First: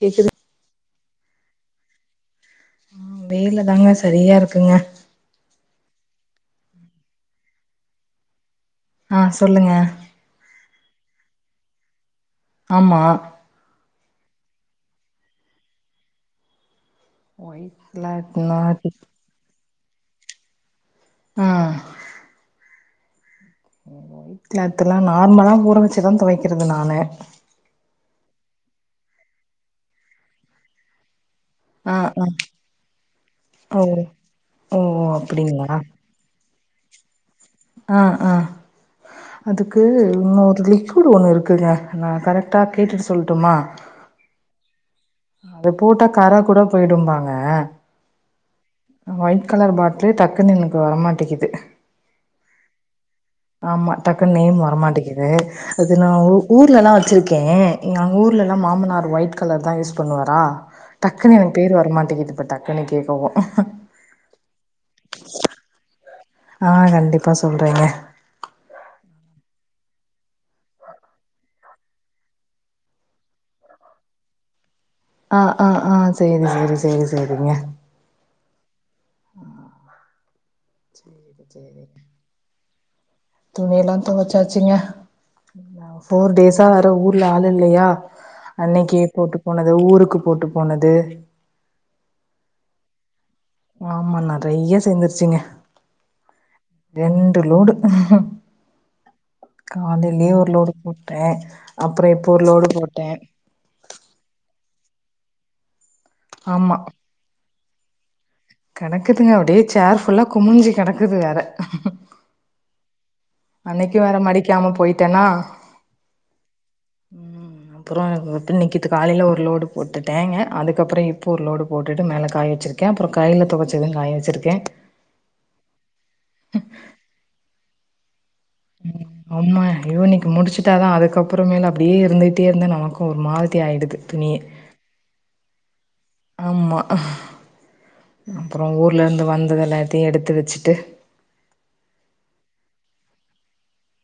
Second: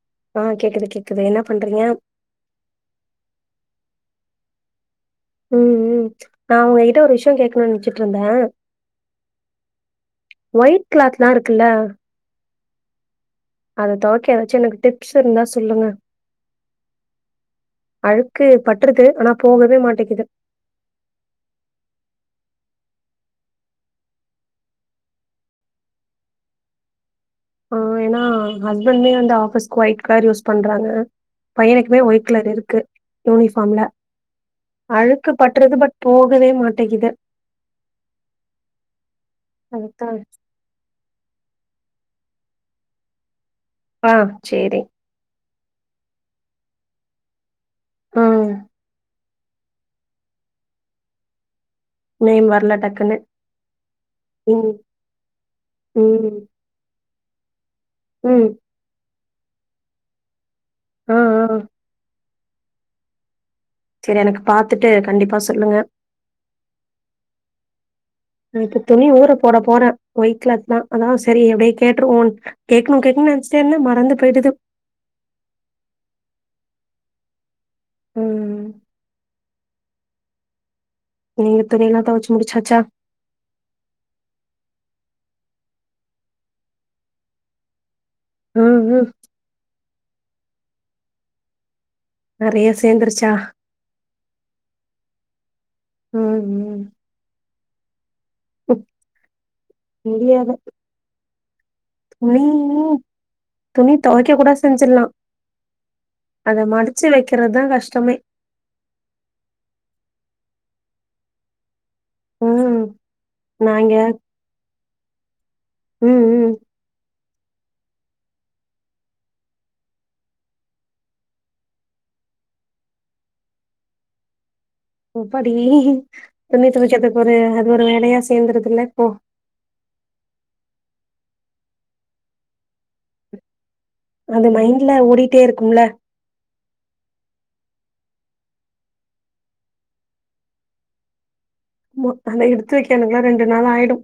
கேக்குது ஆ கேக்குது கேக்குது என்ன பண்றீங்க வேல தாங்க செரியா இருக்குங்க ம் ம் நா உங்ககிட்ட ஒரு விஷயோ கேக்கணுனு நெனச்சிட்ருந்த அ சொல்லுங்க ஒயிட் கிளாத்துலா இருக்குல்ல ஆமா அத தொவைக்க எதாச்சு எனக்கு டிப்ஸு இருந்தா சொல்லுங்க ஒயிட் கிளாத் அழுக்கு நாதி பட்ருது அனா போகவே மாட்டிக்குது ஆ [inaudible] கிளாத்துலா நார்மலா ஊற வச்சுதா தொவைக்கறது நானு ஆ எனா ஹஸ்பண்டுமே வந்து ஆஃபீஸ்க்கு ஒயிட் கலர் யூஸ் பண்றாங்க ஆ பையனுக்குமே ஆ ஒய்ட் கலர் இருக்கு ஓ யூனிஃபார்ம்ல ஓ அழுக்கு அப்டிங்களா பட்டுருது பட் போகவே மாட்டகிது அ ஆ அதுக்கு அதுதா உன்னோரு லிக் விட் ஒன்னு இருக்குங்க நா கரெக்டா கேட்டுட்டு சொல்ட்டுமா பா சேரி அது போட்டா கர கூட போயிடும்பாங்க அ ஒயிட் கலர் பாட்டுலு டக்குனு எனக்கு வர மாட்டிக்குது நேம் வரல டக்குன்னு ஆமா டக்குன்னு நேம் ம் வரமாட்டிக்குது அது நா ஊ ம் ஊர் லலா வச்சிருக்கே எங் அங்க ம் ஊர்லலா மாமனார் ஒயிட் கலர் தா யூஸ் பண்ணுவாரா ஆ டக்குன்னு ஆ எனக்கு பேரு வரமாட்டிகிது இப்ப டக்குன்னு கேட்கவு செரி எனக்கு பாத்துட்டு கண்டிப்பா சொல்லுங்க ஆ கண்டிப்பா சொல்றேங்க நா இப்ப துணி ஊர போட போற ஒயிட் கிலாத்தா அதா செரி அப்படியே கேட்டுருவோ கேக்கணு கேக்கணுன்னு நெனச்சுட்டே இருந்த மறந்து போயிடுது அ அ அ சேரி சேரி சேரி சேரிங்க ம் நீங்க துணிலா தொவச்சி முடிச்சாச்சா துணியெல்லா தொவச்சாச்சுங்க போர் டேஸ்ஸா வேற ஊர்ல ஆளு இல்லயா ம் அன்னைக்கே ம் போட்டு போனது ஊருக்கு போட்டு போனது நறைய சேந்துருச்சா? ஆமா நறையா சேந்துருச்சுங்க ம் ம் ரெண்டு லோடு ம், காலையிலயே ஒரு முடியாது லோடு போட்டே அப்புறோ இப்போ ஒரு துணி லோடு போட்டே துணி தொவைக்க கூட செஞ்சிறலா அத ஆமா மடிச்சு வைக்கிறதுதா கஷ்டமே கெடக்குதுங்க அப்டியே சோர் ஃபுல்லா குமிஞ்சி கெடக்குது வேற ம் நாங்க அன்னைக்கு வேற மடிக்காம போயிட்டேனா ம் ம் ம் அப்றோ இப்ப நிற்கிது காலையில ஒரு லோடு போட்டுட்டேங்க அதுக்கப்றோ இப்போ ஒரு லோடு போட்டுட்டு மேலே காய் வெச்சிருக் கே அப்றோ கையில் தொவச்சது காய வெச்சிருக்கே அப்பாடி துணி தொவைக்குறது ஒரு அது ஒரு வேலையா சேந்துறுதுல்ல இப்போ ஆமா ஐயோ இன்னிக்கி முடிச்சட்டா தா அதுக்கு அப்றோ மேலே அப்டியே இருந்துகிட்டே இருந்தே நமக்கும் ஒரு மாதிரிடி ஆயிடுது துணியே அது மைண்ட்ல ஓடிட்டே இருக்கும்ல ஆமா அப் ஊர்லருந்து வந்தது எல்லாத்தையு எடுத்து வெச்சுட்டு [unintelligible] எடுத்து வைக்கனுக்குல்லா ரெண்டு நாள் ஆயிடு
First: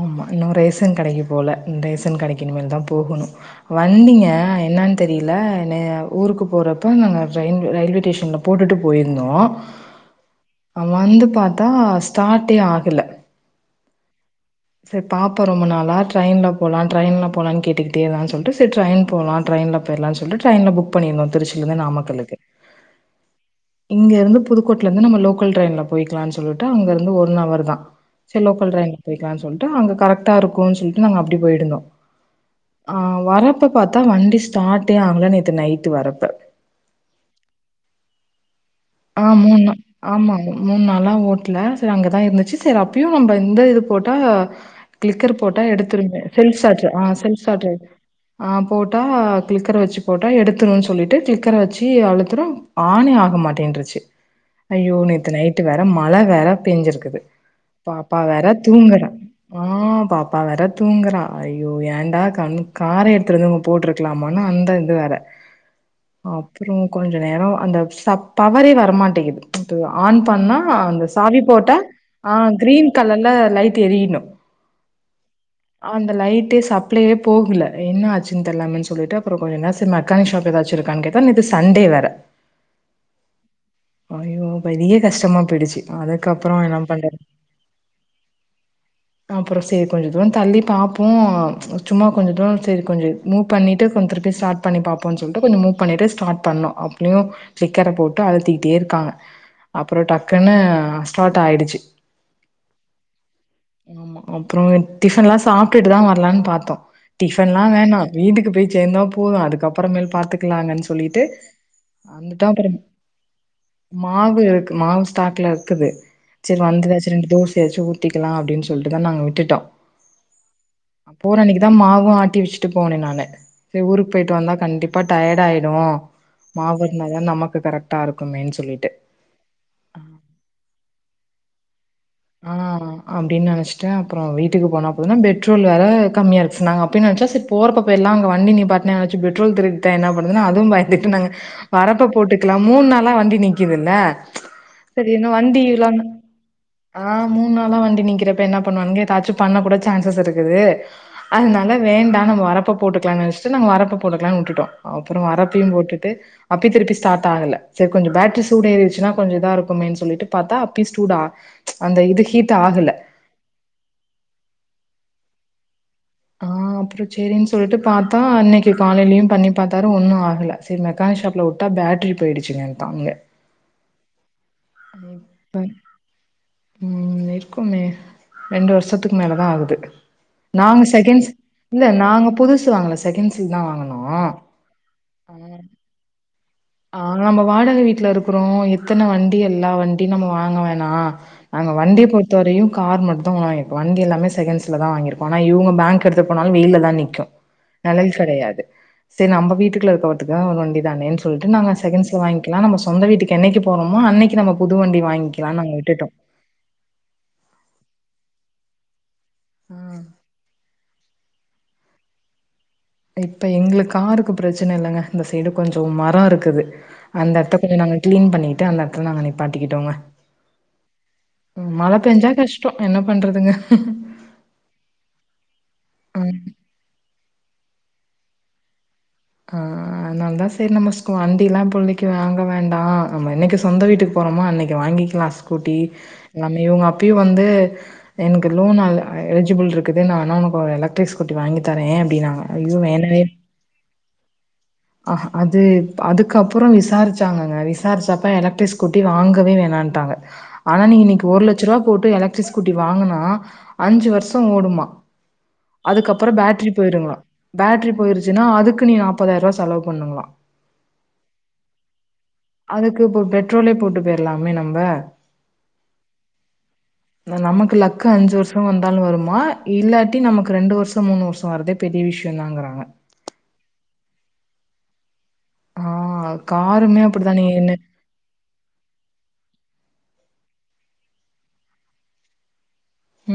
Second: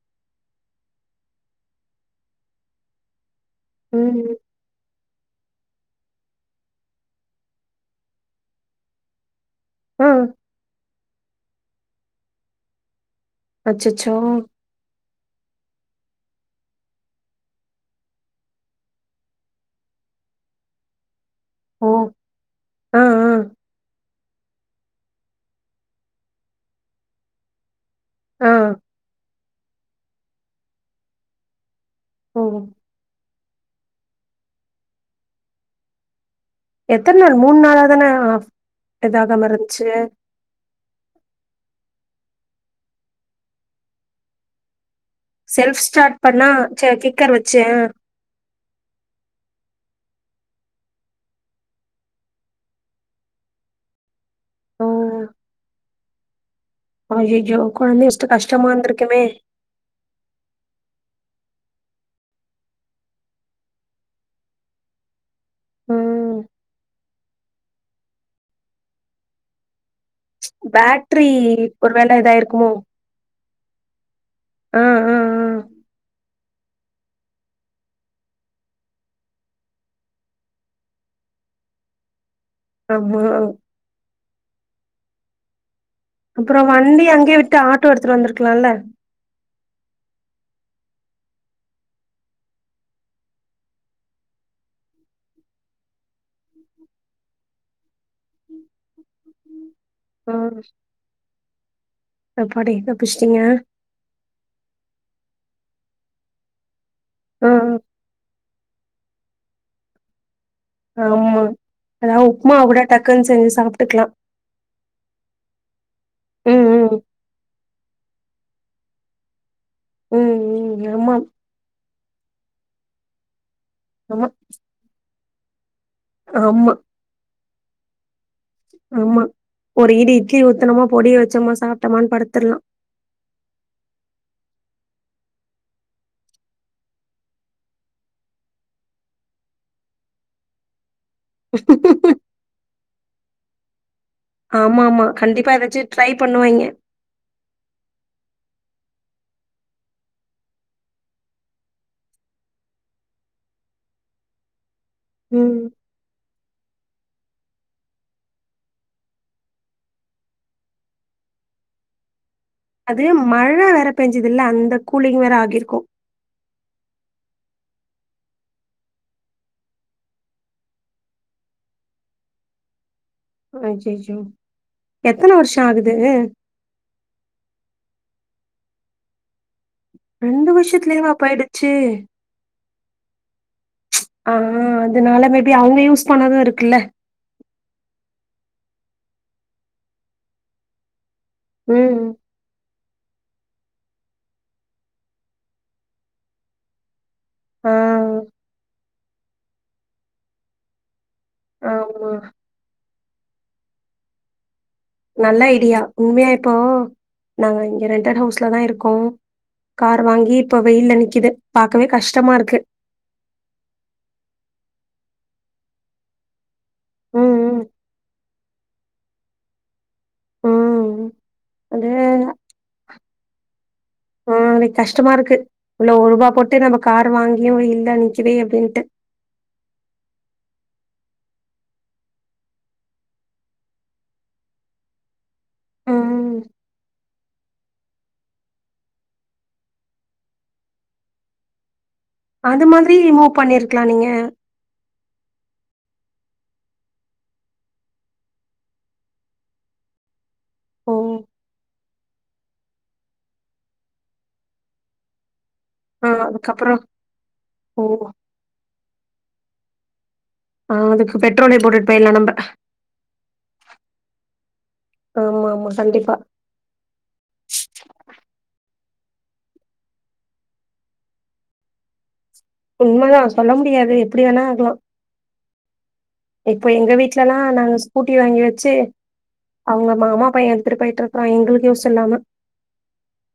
ஆமா இன்னு ரேசன் கடைக்கு போல ரேசன் கடைக்கி இனி மேல தா போகணு வந்தீங்க ம் என்னனு தெரில ஊருக்கு போறப்ப நாங்க ரயில் ரயில்வே ஸ்டேஷன்ல போட்டுட்டு போயிருந்தோ ம் வந்து பாத்தா ஸ்டாட்டே ஆகல அச்சச்சோ செரி பாப்பா ரொம்ப நாளா டிரென்லா போலா டிரென்லா போலன்னு கேட்டுக்கிட்டோ சொல்ட்டு செரி டிரெயின் போலா டிரெயில போயிறலானு சொல்லிட்டு ட்ரெயின்ல புக் பண்ணியிருந்தோ திருச்சியில இருந்து ஓ! நாமக்கலுக்கு ஆ, ஆ, இங்க இருந்து புதுக்கோட்ல இருந்து நம்ம லோக்கல் ட்ரெயின்ல போயிக்கலாம்னு சொல்லிட்டு அங்க இருந்து ஒன் அவரு தா செரி ஆ, லோக்கல் ட்ரெயின்லா போய்க்கலான்னு சொல்ட்டு அங்க கரெக்டா இருக்குனு சொல்ட்டு நாங்க அப்டி போயிருந்தோ ம் ஆ வரப்ப பாத்தா வண்டி ஸ்டார்டே ஆகல நேற்று நைட்டு வரப்ப எத்தன நாள் மூண் நாளா தான ஆ மூண் நாள் ஆமா மூண் நாளா ஓட்ல செரி அங்கதா இருந்துச்சு செரி அப்பயு நம்ம இந்த இது போட்டா கிளிக்கர் போட்டா செல்ஃப் எடுத்துரு ஸ்டார்ட் பண்ணா செல்ப் ஸ்டார்ட் சே ஆன கிக்கர் செல்ப் வச்சு ஸ்டார்ட் ஆ, ஆ போட்டா கிளிக்கர வெச்சு போட்டா எடுத்துணுன்னு சொல்லிட்டு கிளிக்கர வெச்சு அழுத்துறோ ஆனே ஆக மாட்டேன் ஓ! ஐயோ நேத்து நைட்டு வேற மழ வேற பெஞ்சிருக் ஐய்யயோ கொழந்தை வெச்சிட்டு கஷ்டமா இருந்திருக்குமே ஆ பாப்பா வேற தூங்கற ஐய்யோ ஏன்டா க கார எடுத்துனு வந்து நம்ம போட்டுருக்கலாமானு அந்த இது வேற ம். அப்றோ கொஞ்ச நேரோ அந்த சப் பவரே வரமாட்டிங்குது இந்த ஆன் பண்ணா அந்த பேட்டரி சாவி போட்ட ஒரு வேள ஆ இதாயிருக்குமோ? கிரீன் கலர்ல லைட் எரியணு ஆ, ஆ, ஆ. அந்த லைட்டே சப் ளே போகல என்ன ஆச்சு தெரியலன்னு சொல்லிட்டு கொஞ்ச நேரோ மெக்கானி ஷாப் எதாச்சு இருக்கான்னு கேட்டா நேத்து சண்டே வேற அம்மா ஐய்யோ பெரிய கஷ்டமா போயிடுச்சு அப்றோ அதுக்கப்புறம் என்ன வண்டி பண்றது? அங்கே விட்டு ஆட்டோ எடுத்துட்டு வந்திருக்கலால்ல அப்றோ செரி கொஞ்ச தூரோ தள்ளி பாப்போ சும்மா கொஞ்ச தூரோ சேரி கொஞ்ச மூ பண்ணிட்டு கொஞ்சோ திரிப்பி ஸ்டார்ட் பண்ணி பாப்போ சொல்லி கொஞ்சோ மூ பண்ணிட்டு ஸ்டார்ட் பண்ணோ அப்டியு கிளிக்கர போட்டு அழுத்திட்டே இருக்காங்க அப்றோ டக்குன்னு ம். ஸ்டார்ட் ஆயிடுச்சு அப்பாடி! தப்பிச்சிட்டீங்க. ஆமா அப்றோ டிஃபன் எல்லா சாப்ட்டுட்டுதா வரலான்னு பாத்தோ ஆ, டிஃபன் எல்லா வேணா வீட்டுக்கு போய் சேர்ந்தா போது அதுக்கப்புறமேல் பாத்துக்கலாங்கன்னு சொல்லிட்டு ஆமா எதாவது வந்துட்டோ உப்புமா அப்புறம் கூட டக்குன்னு செஞ்சு சாப்பு மாவு இருக்கு மாவு ஸ்டாக்ல இருக்குது சரி ம், வந்து ம். எதாச்சு ரெண்டு தோசையாச்சு ஊத் ஊத்திகலா அப்படின்னு சொல்லிட்டு தா நாங்க விட்டுட்டோ ம், ம். ஆமா, போரன்னி தா மாவு ஆட்டி வச்சுட்டு போனே நானு செரி ஊருக்கு ஆமா, போயிட்டு வந்தா கண்டிப்பா டயார்ட் ஆயிடு ஆமா. மாவு இருதா நமக்கு கரெக்டா இருக்குமே ஆமா ஒரு ஈடு இட்லி ஊத்தனமா பொடிய வச்சோமா சாப்பிட்டமான்னு படுத்திடலா அப்படின் நெனச்சிட்டு அப்புறோ வீட்டுக்கு போன போது பெட்ரோல் அதாவது கம்மியாருக்கு சொன்னாங்க அப்பியு நெனச்ச செரி போரப் பக்கல்லா அங்க வண்டி நிப்பாட்னா யாராச்சு பெட்ரோல் திருடிட்ட என்ன பண்ணது அதுவு பயந்துட்டு நாங்க வரப்ப போட்டுக்கலா மூணு நாளா வண்டி நிக்குதுல்லே ஆமா ஆமா கண்டிப்பா ஏதாச்சு ட்ரை பண்ணுவிங்க ஆ மூணு நாளா வண்டி நீக்கிறப்ப என்ன பண்ணுவானுங்க ஏதாச்சு பண்ண கூட சான்சஸ் இருக்குது அதனால வேண்டா நம்ம வரப்ப போட்டுக்கலான்னு நெனச்சிட்டு நாங்க வரப்ப போட்டுக்கலானு விட்டுட்டோ அப்புறோ ம் வரப்பையு போட்டுட்டு அப்பி திருப்பி ஸ்டார்ட் ஆகல செரி கொஞ்சு பேட்ரி சூடு ஏறிடுச்சுன்னா கொஞ்சு இதா இருக்குமேனு சொல்லிட்டு பாத்தா அப்பியு ஸூடா அந்த இது ஈட்டு ஆக மழை வேற பெஞ்சது இல்ல அந்த கூலிங் வேற ஆகிருக்கு ஆ அப்புறோ செரின்னு சொல்லிட்டு பாத்தா அன்னைக்கு காலையிலையு பண்ணி பாத்தாரு ஒன்னு ஆகல செரி மெக்கானிக் ஷாப்பில்ல விட்டா பேட்ரி போயிடுச்சுங்க டான்ங்க அய்யையோ எத்தன வருஷோ ஆகுது ம் இருக்குமே ரெண்டு வருஷத்துக்கு மேலே தா ஆகுது ரெண்டு நாங்க வருஷத்துலயேவா செகண்ட்ஸ் போயிடுச்சு இல்ல நாங்க புதுசு வாங்கல செகண்ட்ஸ்க்கு தா வாங்கனு ஆ அதனால மேபி அவங்க யூஸ் பண்ணதும் இருக்குல்ல ஆ நம்ம வாடகை வீட்டுல இருக்கறோம் எத்தன வண்டி எல்லா வண்டி நம்ம வாங்க வேணா அங்க வண்டிய ம் பொறுத்த வரையு கார் மட்டுதா வாங்கிருக்கோ வண்டி எல்லாமே செகண்ட்ல தா வாங்கிருக்கோ ஆனா இவங்க பேங்க் எடுத்து போனாலு வெயில தா நிக்கு ஆ நெழல் கெடையாது செரி நம்ம வீட்டுக்குள்ள இருக்கவத்துக்தான ஒரு வண்டி தானே நாங்க ஆமா செகண்ட்ஸ்ல வாங்கிக்கலா நம்ம சொந்த வீட்டுக்கு என்னைக்கு போறோமோ அன்னைக்கு நம் புதுவண்டி நல்ல வாங்கிக்கலானு நாங்க ஐடியா விட்டுட்டோம் உண்மையா இப்போ நாங்க இங்க ரெண்டடு ஹவுஸ்லதா இருக்கோ ஆ கார் வாங்கி இப்போ வெயில் நிக்குது பாக்கவே கஷ்டமா இருக்கு இப்போ எங்களுக்கு காருக்கு பிரச்சனை இல்லைங்க இந்த சைடு கொஞ்சு மரோ இருக்குது அந்த எடத்த ம் ம் கொஞ்சு நாங்க கிளீன் பண்ணிட்டு அந்த எடத்துல நாங்க நீப்பாட்டிக்கிட்டோங்க ம் மழ அது பெஞ்சா கஷ்டோ என்ன பண்றதுங்க ஆ னக்கு கஷ்டமா இருக்கு இவ்வளா ரூபா ம். போட்டு நம்ம கார் வாங்கியு வெயில்லே நிக்குது அப்படின்ட்டு ஆ அதனால தா செரி நம்ம ஸ்கூ வண்டியெலா இப்போதைக்கு வாங்க வேண்டா நம்ம என்னைக்கு சொந்த வீட்டுக்கு போறோமோ அன்னைக்கு வாங்கிக்கலா ஸ் ஸ்கூட்டி ம் எல்லாமே இவங்க அப்பயு வந்து எனக்கு லோன் அல் எலஜிபுள் இருக்குது நா வேணா உனக்கு ஒரு எலக்டிரிக் ஸ்கூட்டி வாங்கி தரே அப்படின்னா அது மாதிரி மூவ் பண்ணிருக்கலா நீங்க ஆ ஆ அது அதுக்கப்றோ விசாரிச்சாங்கங்க விசாரிச்சாப்ப எலக்ட்ரிக் ஸ்கூட்டி வாங்கவே வேணா டாங்க ஆனா ஓ நீ இன்னிக்கு ஒரு லட்ச ரூபா போட்டு எலக்ட்ரிக் ஸ்கூட்டி வாங்கனா அஞ்சு வருஷோ ஓடுமா ஆ அதுக்கப்றோ பேட்டரி அதுக்கப்புறம் போயிருங்களா ஓ பேட்டரி போயிருச்சுனா அதுக்கு நீ நாப்பதாயிரோ ரூபா செலவு பண்ணணுங்களா ஆ அதுக்கு பெட்ரோலே போட்டுட்டு போயிறலா நம்ம அதுக்கு இப்ப பெட்ரோலே போட்டு போயிடலாமே நம்ம ஆமா ஆமா கண்டிப்பா நமக்கு லக்கு அஞ்சு வருஷோ வந்தாலு வருமா இல்லாட்டி நமக்கு ரெண்டு வருஷோ மூணு வருஷோ வரதே பெரிய விஷயோ தாங்கிறா உண்மதா சொல்ல முடியாது எப்டி வேணா ஆகலா ஆ இப்போ எங்க காருமே வீட்ல அப்டிதா லா நீங்க என்ன நாங்க ஸ் கூட்டி வாங்கி வச்சு அவுங்க மாமா பைய எடுத்துட்டு போயிட்டு இருக்கறா எங்களுக்கு யூஸ் இல்லாம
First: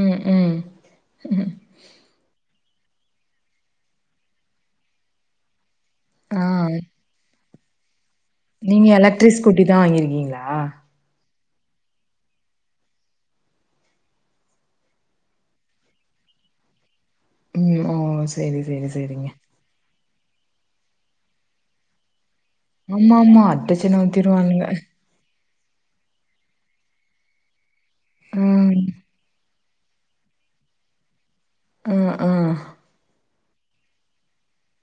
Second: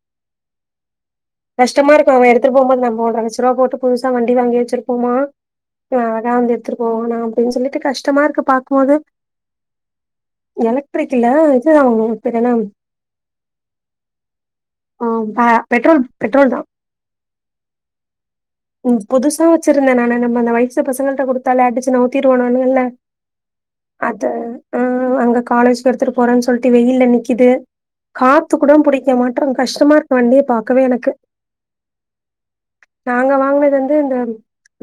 ம் ம் கஷ்டமா இருக்கு அவ எடுத்துட்டு போகபோது நம்ம ஒன்ர லச்ச ரூவா போட்டு புதுசா வண்டி வாங்கி வச்சிருப்போமா இவ அதா ஆ வந்து எடுத்துட்டு போவானா அப்டின்னு சொல்லிட்டு கஷ்டமா இருக்கு நீங்க பாக்கும்போது எலக்ட்ரிக் ஸ்கூட்டி தா வாங்கிருக்கீங்களா ட்ரிக் இல்ல இது தா வாங்னோ பேர் என்ன ஆ ப பெட்ரோல் பெட்ரோல் தா ம் ஓ சேரி சேரி சேரிங்க ச்சுருந்தே நானு நம்ம அந்த வயசு பசங்கள்ட்ட குடுத்தாலே ஆடுச்சி நவத்தீருவானுனு ல்ல ஆமாமா அட்டச்சன அத ஊத்திருவானுங்க ஆ அங்க காலேஜ் எடுத்துட்டு போறேன்னு சொல்லிட்டு வெயில் ல நிக்கிது காத்து ம் கூட பிடிக்க மாட்றங் கஷ்டமா இருக்கு வண்டிய பாக்கவே எனக்கு ம் ம் நாங்க வாங்கினது வந்து இந்த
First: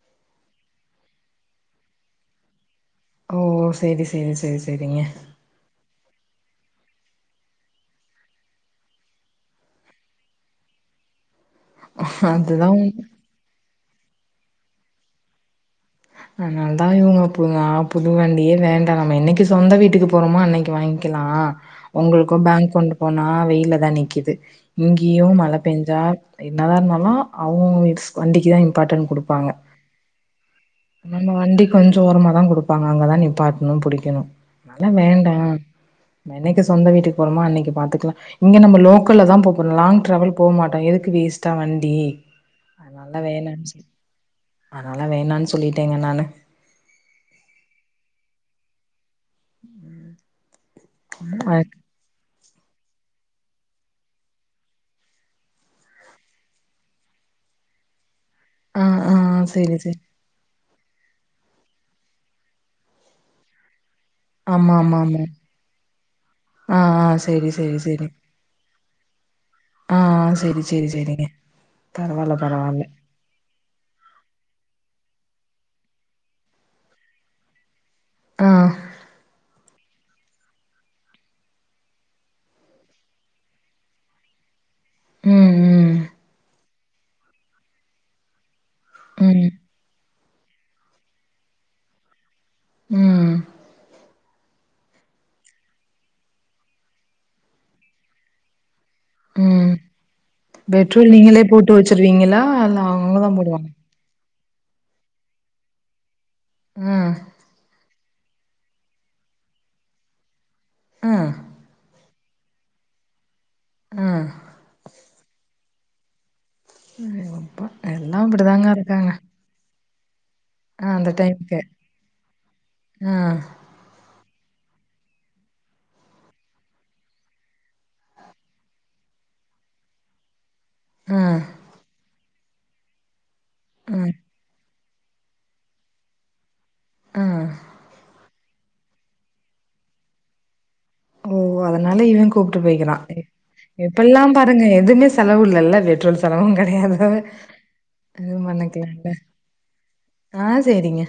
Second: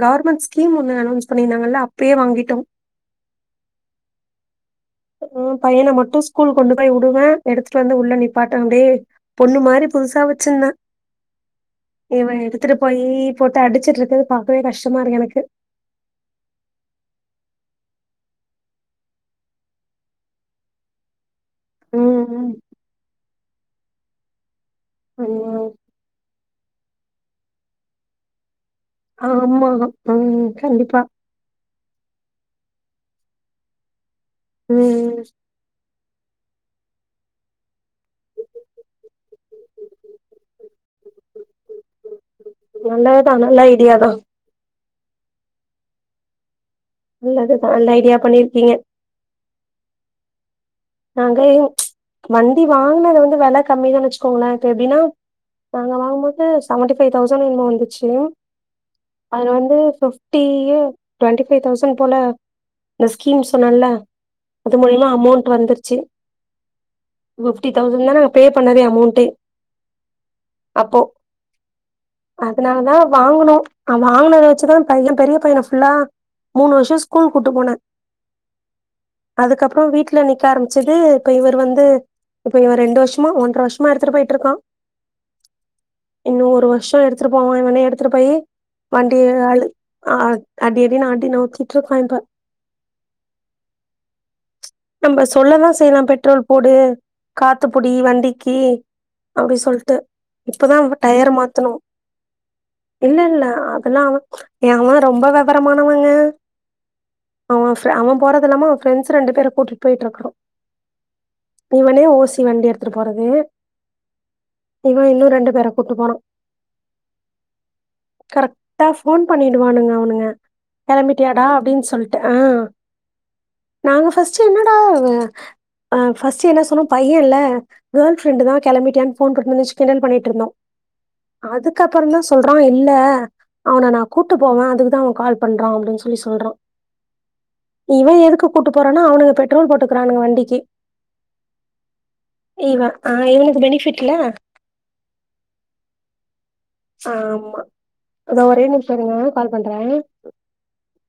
கவர்மெண்ட் ஸ்கீம் ஒன்னு அனோன்ஸ் பண்ணியிருந்தாங்கல்ல அப்பயே வாங்கிட்டோ ஓ சேரி சேரி சேரி சேரிங்க ம் பையன மட்டு ஸ்கூல் கொண்டு போய் உடுவ எடுத்துட்டு வந்து உள்ள நீப்பாட்ட அப்டியே பொண்ணு மாரி புதுசா வச்சிருந்த இவ எடுத்துட்டு அதுதா போயி போட்டு அடிச்சுட்டு இருக்குறது பாக்கவே கஷ்டமா இருக்கு எனக்கு அதனால தா இவங்க புது அ புது வண்டியே வேண்டா நம்ம என்னைக்கு சொந்த வீட்டுக்கு போறோமோ அன்னைக்கு வாங்கிக்கலா ம் உங்களுக்கு ம் பேங்க் கொண்டு போனா வெயில தா நிக்குது இங்கேயு மல ஐயோ பெஞ்சா என்னதா இருந்தாலு அவுங்க ஸ் வண்டிக்கு தா இம்பார்ட்டண்ட் ஆமா ம் கண்டிப்பா நம்ம வண்டி கொஞ்சோ ஓரமா தா குடுப்பாங்க அங்க தா நீப்பாட்னு புடிக்கனு அதலா ம் வேண்டா என்னைக்கு சொந்த வீட்டுக்கு போறோமா அன்னிக்கு பாத்துக்கலா இங்க நம்ம லோக்கல்ல தா போபோரோ லாங் டிராவல் போ மாட்டோ எதுக்கு வேஸ்ட்டா வண்டி அதனால நல்லதுதா நல்ல வேணானு சொ ஐடியாதா அதனால வேணான்னு சொல்லிட்டேங்க நானு ல்லது தா நல்ல ஐடியா பண்ணிருக்கீங்க நாங்கயே அ வண்டி வாங்கினது வந்து வெல கம்மிதானு வச்சுக்கோங்களே இப்ப எப்டின்னா நாங்க வாங்கும்போது செவன்டி பைவ் தௌசண்ட் என்மோ வந்துச்சு ஆ ஆ அதுல வந்து செரி செரி fifty twenty five thousand போல இந்த ஸ்கீம் சொன்னல்ல ஆமா அது ஆமா மூலிமா ஆமா அமௌண்ட் வந்துருச்சு ஆ ஆ செரி பிஃப்டி செரி செரி தௌசண்ட் தான ப்ப பே பண்ணதே அமௌண்ட் ஏ ஆ சேரி சேரி சேரிங்க பரவாயில்ல பரவாயில்ல வாங்குணோ அ வாங்கினத வச்சுதா பைய பெரிய பையன ஃபுல்லா மூணு வருஷோ ஸ்கூல் கூட்டு போன ஆ அதுக்கப்றோ வீட்ல நி க ஆரம்பச்சது இப்ப இவர் வந்து இப்ப இவ ரெண்டு வருஷமா ஒன்ற வருஷமா எடுத்துட்டு போயிட்டு இருக்கா ம் ம் இன்னு ஒரு வருஷோ எடுத்துட்டு போவா இவனே எடுத்துட்டு போயி வண்டி ம் ஆளு அ அடி அடி னு அடி நவ்திட்டு இருக்கா இப்ப ம் நம்ப சொல்லலா செய்லாம் பெட்ரோல் போடு காத்துபுடி வண்டிக்கீ அப்டி ம் சொல்ட்டு இப்பதா அவ பெட்ரோல் டயர்ர நீங்களே போட்டு மாத்துணோ வச்சிருவீங்களா இல்ல அவங்கதா இல்ல போடுவாங்க அதெல்லா அவே ஏ அம்மா ரொம்ப வெவரமானவங்க ம் அவே ஃப்ர அவே போறது இல்லாம அவே ஃப்ரண்ட்ஸு ரெண்டு பேர கூட்டிட்டு போய்ட்டு இருக்கா ஆ இவனே ஓசி வண்டி எடுத்துட்டு போறது ஆ இவே இன்னு ரெண்டு பேர கூட்டு போனா அடேங்கப்பா எல்லா அப்டிதாங்க கரெக்டா இருக்காங்க ஃபோன் பண்ணிடுவானுங்க அவனுங்க ஆ அந்த கெளம்பிட்டியாடா டைம்க்கு அப்டின்னு சொல்ட்டு ஆ ஆ நாங்க ஃபர்ஸ்ட் என்னடா இவே ஆ ஃபர்ஸ்ட் என்ன சொன்னா பையேல்ல கேள் ஃப்ரெண்டு தா கெளம்பிட்டியான்னு ஃபோன் பண்ணுது நெனச்சி கிண்டல் பண்ணிட்டுருந்தோ ஆ அதுக்கப்பறந்தா சொல்றா இல்ல அவன ஆ நா கூட்டு போவே அதுக்குதா அவே கால் பண்றா அப்டின்னு சொல்லி சொல்றா ஆ இவே எதுக்கு கூட்டு போறா ன்னா அவனுங்க பெட்ரோல் போட்டுக்குறானுங்க வண்டிக்கி ஓ அதனால இவே கூப்ட்டு போய்க்கிறா பெனிஃபிட்ல எப்டில்லா பாருங்க எதுவுமே செலவு இல்லல்ல பெட்ரோல் செலவு கெடையாது ஆமா இது இதோ ஒரே நிமிஷோ பண்ணிக்கலால்ல இருங்க கால் பண்றே ஆ சேரிங்க